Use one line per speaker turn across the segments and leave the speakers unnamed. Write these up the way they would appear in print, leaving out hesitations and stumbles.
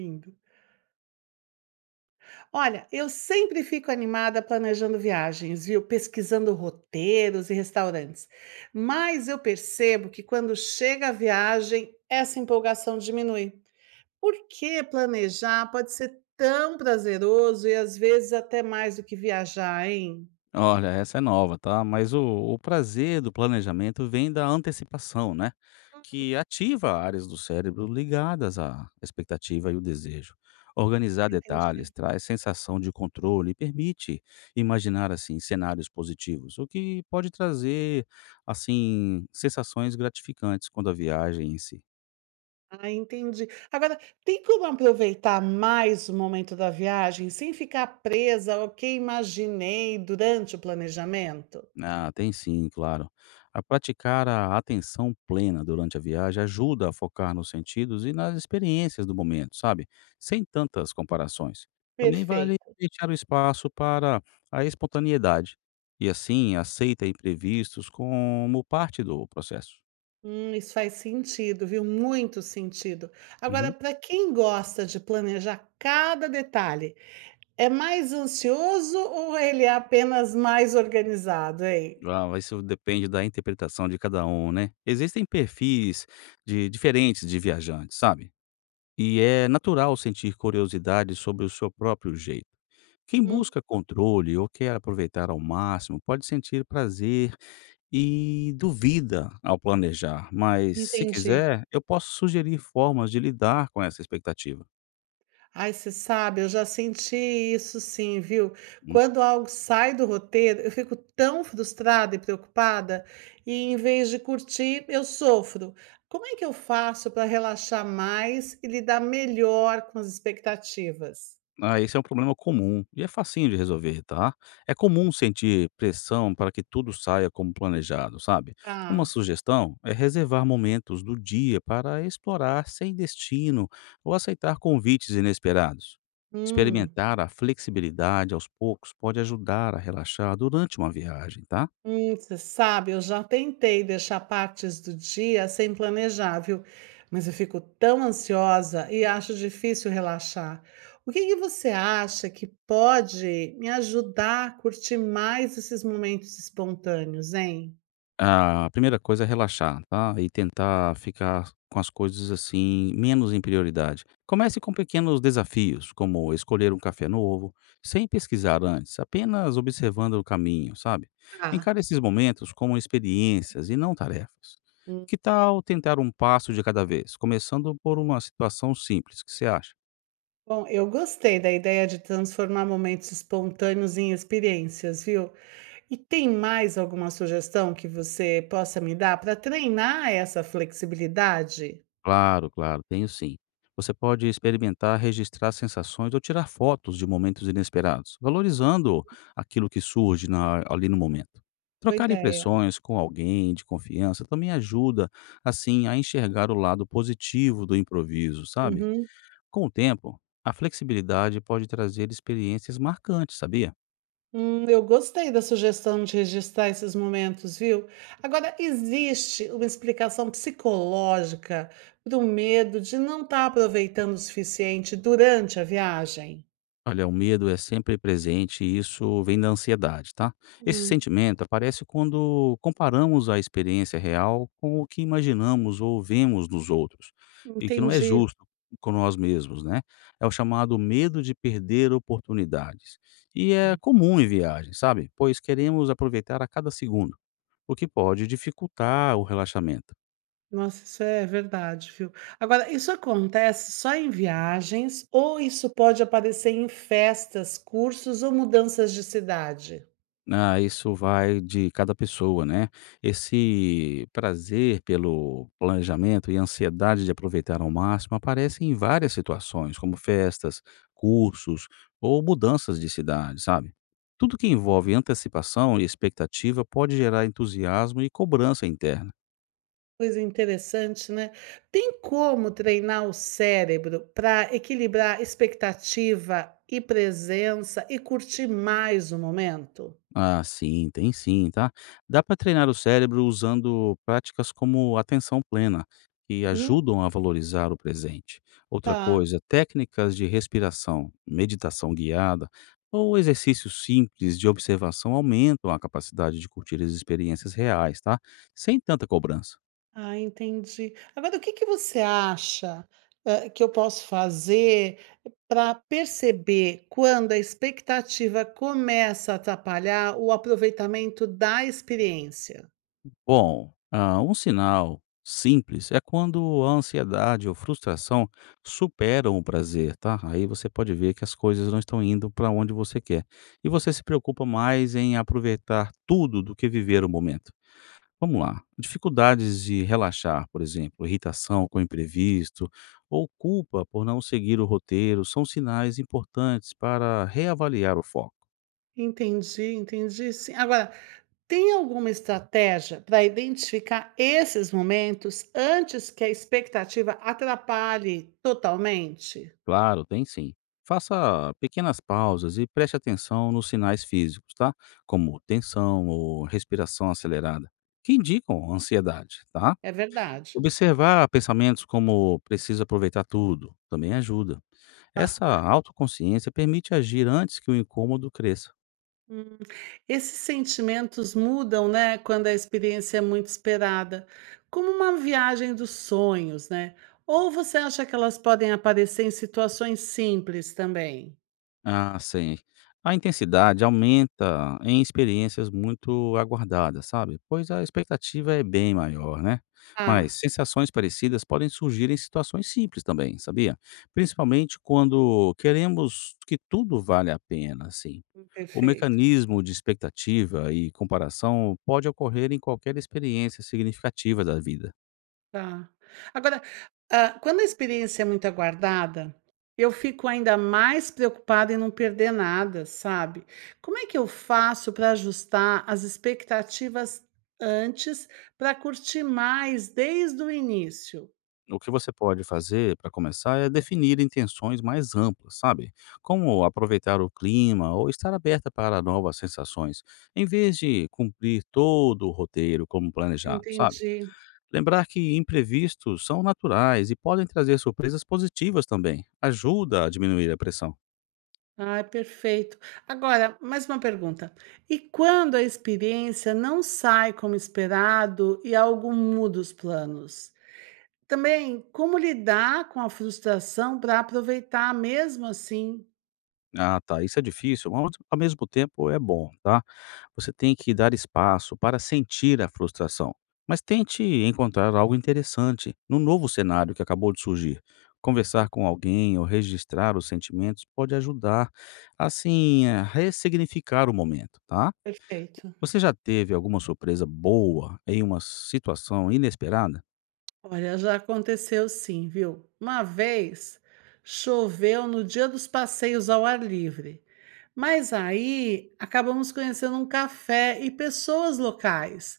Lindo. Olha, eu sempre fico animada planejando viagens, viu? Pesquisando roteiros e restaurantes. Mas eu percebo que quando chega a viagem, essa empolgação diminui. Por que planejar pode ser tão prazeroso e às vezes até mais do que viajar, hein?
Olha, essa é nova, tá? Mas o prazer do planejamento vem da antecipação, né? Que ativa áreas do cérebro ligadas à expectativa e o desejo. Organizar detalhes
Entendi.
traz sensação de controle e permite imaginar assim cenários positivos, o que pode trazer assim sensações gratificantes quando a viagem em si.
Ah, entendi. Agora, tem como aproveitar mais o momento da viagem sem ficar presa ao que imaginei durante o planejamento?
Ah, tem sim, claro. A praticar a atenção plena durante a viagem ajuda a focar nos sentidos e nas experiências do momento, sabe? Sem tantas comparações. Também vale
Perfeito.
deixar o espaço para a espontaneidade e assim aceita imprevistos como parte do processo.
Isso faz sentido, viu? Muito sentido. Agora,
Uhum.
para quem gosta de planejar cada detalhe, é mais ansioso ou ele é apenas mais organizado, hein?
Ah, mas isso depende da interpretação de cada um, né? Existem perfis de diferentes de viajantes, sabe? E é natural sentir curiosidade sobre o seu próprio jeito. Quem
Uhum,
busca controle ou quer aproveitar ao máximo pode sentir prazer e duvida ao planejar, mas se
entendi.
quiser, eu posso sugerir formas de lidar com essa expectativa.
Ai, você sabe, eu já senti isso sim, viu? Quando algo sai do roteiro, eu fico tão frustrada e preocupada, e em vez de curtir, eu sofro. Como é que eu faço para relaxar mais e lidar melhor com as expectativas?
Ah, esse é um problema comum e é facinho de resolver, tá? É comum sentir pressão para que tudo saia como planejado, sabe? Uma
Ah.
sugestão é reservar momentos do dia para explorar sem destino ou aceitar convites inesperados.
Hum,
Experimentar a flexibilidade aos poucos pode ajudar a relaxar durante uma viagem, tá?
hum, você sabe, eu já tentei deixar partes do dia sem planejar, viu? Mas eu fico tão ansiosa e acho difícil relaxar. O que que você acha que pode me ajudar a curtir mais esses momentos espontâneos, hein?
A primeira coisa é relaxar, tá, e tentar ficar com as coisas, assim, menos em prioridade. Comece com pequenos desafios, como escolher um café novo, sem pesquisar antes, apenas observando o caminho, sabe.
Ah.
Encare esses momentos como experiências e não tarefas.
Hum.
Que tal tentar um passo de cada vez, começando por uma situação simples, o que você acha?
Bom, eu gostei da ideia de transformar momentos espontâneos em experiências, viu? E tem mais alguma sugestão que você possa me dar para treinar essa flexibilidade?
Claro, claro, tenho sim. Você pode experimentar registrar sensações ou tirar fotos de momentos inesperados, valorizando aquilo que surge ali no momento.
Boa
Trocar
ideia.
impressões com alguém de confiança também ajuda, assim, a enxergar o lado positivo do improviso, sabe?
Uhum.
Com o tempo, a flexibilidade pode trazer experiências marcantes, sabia?
Eu gostei da sugestão de registrar esses momentos, viu? Agora, existe uma explicação psicológica para o medo de não estar aproveitando o suficiente durante a viagem?
Olha, o medo é sempre presente e isso vem da ansiedade, tá? Esse
Hum,
sentimento aparece quando comparamos a experiência real com o que imaginamos ou vemos nos outros, e que não é
entendi.
justo com nós mesmos, né? É o chamado medo de perder oportunidades. E é
Hum.
comum em viagens, sabe? Pois queremos aproveitar a cada segundo, o que pode dificultar o relaxamento.
Nossa, isso é verdade, viu? Agora, isso acontece só em viagens ou isso pode aparecer em festas, cursos ou mudanças de cidade?
Ah, isso vai de cada pessoa, né. Esse prazer pelo planejamento e ansiedade de aproveitar ao máximo aparecem em várias situações, como festas, cursos ou mudanças de cidade, sabe. Tudo que envolve antecipação e expectativa pode gerar entusiasmo e cobrança interna.
Coisa interessante, né. Tem como treinar o cérebro para equilibrar expectativa e presença e curtir mais o momento?
Ah, sim, tem sim, tá? Dá para treinar o cérebro usando práticas como atenção plena, que
Uhum,
ajudam a valorizar o presente. Outra
tá.
coisa, técnicas de respiração, meditação guiada ou exercícios simples de observação aumentam a capacidade de curtir as experiências reais, tá? Sem tanta cobrança.
Ah, entendi. Agora, o que que você acha, que eu posso fazer para perceber quando a expectativa começa a atrapalhar o aproveitamento da experiência?
Bom, um sinal simples é quando a ansiedade ou frustração superam o prazer, tá? Aí você pode ver que as coisas não estão indo para onde você quer. E você se preocupa mais em aproveitar tudo do que viver o momento. Vamos lá. Dificuldades de relaxar, por exemplo, irritação com o imprevisto ou culpa por não seguir o roteiro são sinais importantes para reavaliar o foco.
Entendi, entendi sim. Agora, tem alguma estratégia para identificar esses momentos antes que a expectativa atrapalhe totalmente?
Claro, tem sim. Faça pequenas pausas e preste atenção nos sinais físicos, tá? Como tensão ou respiração acelerada, que indicam ansiedade, tá?
É verdade.
Observar pensamentos como preciso aproveitar tudo também ajuda. Essa autoconsciência permite agir antes que o incômodo cresça.
Hum, esses sentimentos mudam, né, quando a experiência é muito esperada, como uma viagem dos sonhos, né? Ou você acha que elas podem aparecer em situações simples também?
Ah, sim. A intensidade aumenta em experiências muito aguardadas, sabe? Pois a expectativa é bem maior, né?
Ah,
Mas sensações parecidas podem surgir em situações simples também, sabia? Principalmente quando queremos que tudo vale a pena, assim. O
perfeito.
mecanismo de expectativa e comparação pode ocorrer em qualquer experiência significativa da vida.
Tá. Agora, quando a experiência é muito aguardada, eu fico ainda mais preocupada em não perder nada, sabe. Como é que eu faço para ajustar as expectativas antes, para curtir mais desde o início?
O que você pode fazer para começar é definir intenções mais amplas, sabe? Como aproveitar o clima ou estar aberta para novas sensações, em vez de cumprir todo o roteiro como planejado, sabe?
Entendi.
Lembrar que imprevistos são naturais e podem trazer surpresas positivas também ajuda a diminuir a pressão.
Ah, perfeito. Agora, mais uma pergunta. E quando a experiência não sai como esperado e algo muda os planos? Também, como lidar com a frustração para aproveitar mesmo assim?
Ah, tá, isso é difícil, mas ao mesmo tempo é bom, tá? Você tem que dar espaço para sentir a frustração, mas tente encontrar algo interessante no novo cenário que acabou de surgir.
Ah,
Conversar com alguém ou registrar os sentimentos pode ajudar, assim, a ressignificar o momento, tá?
perfeito.
Você já teve alguma surpresa boa em uma situação inesperada?
Olha, já aconteceu sim, viu? Uma vez choveu no dia dos passeios ao ar livre, mas aí acabamos conhecendo um café e pessoas locais.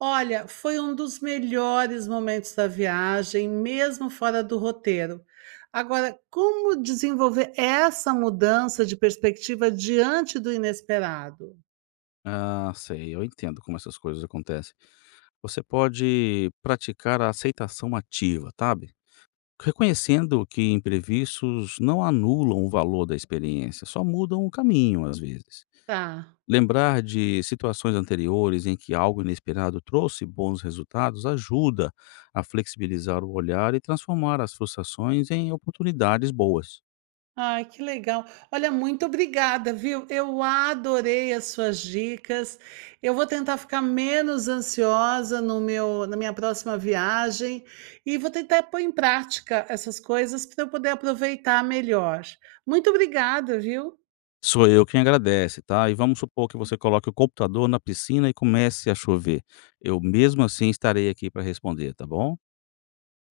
Olha, foi um dos melhores momentos da viagem, mesmo fora do roteiro. Agora, como desenvolver essa mudança de perspectiva diante do inesperado?
Ah, sei, eu entendo como essas coisas acontecem. Você pode praticar a aceitação ativa, sabe? Reconhecendo que imprevistos não anulam o valor da experiência, só mudam o caminho, às vezes.
Tá.
Lembrar de situações anteriores em que algo inesperado trouxe bons resultados ajuda a flexibilizar o olhar e transformar as frustrações em oportunidades boas.
Ai, que legal. Olha, muito obrigada, viu? Eu adorei as suas dicas. Eu vou tentar ficar menos ansiosa no meu, na minha próxima viagem e vou tentar pôr em prática essas coisas para eu poder aproveitar melhor. Muito obrigada, viu?
Sou eu quem agradece, tá? E vamos supor que você coloque o computador na piscina e comece a chover. Eu mesmo assim estarei aqui para responder, tá bom?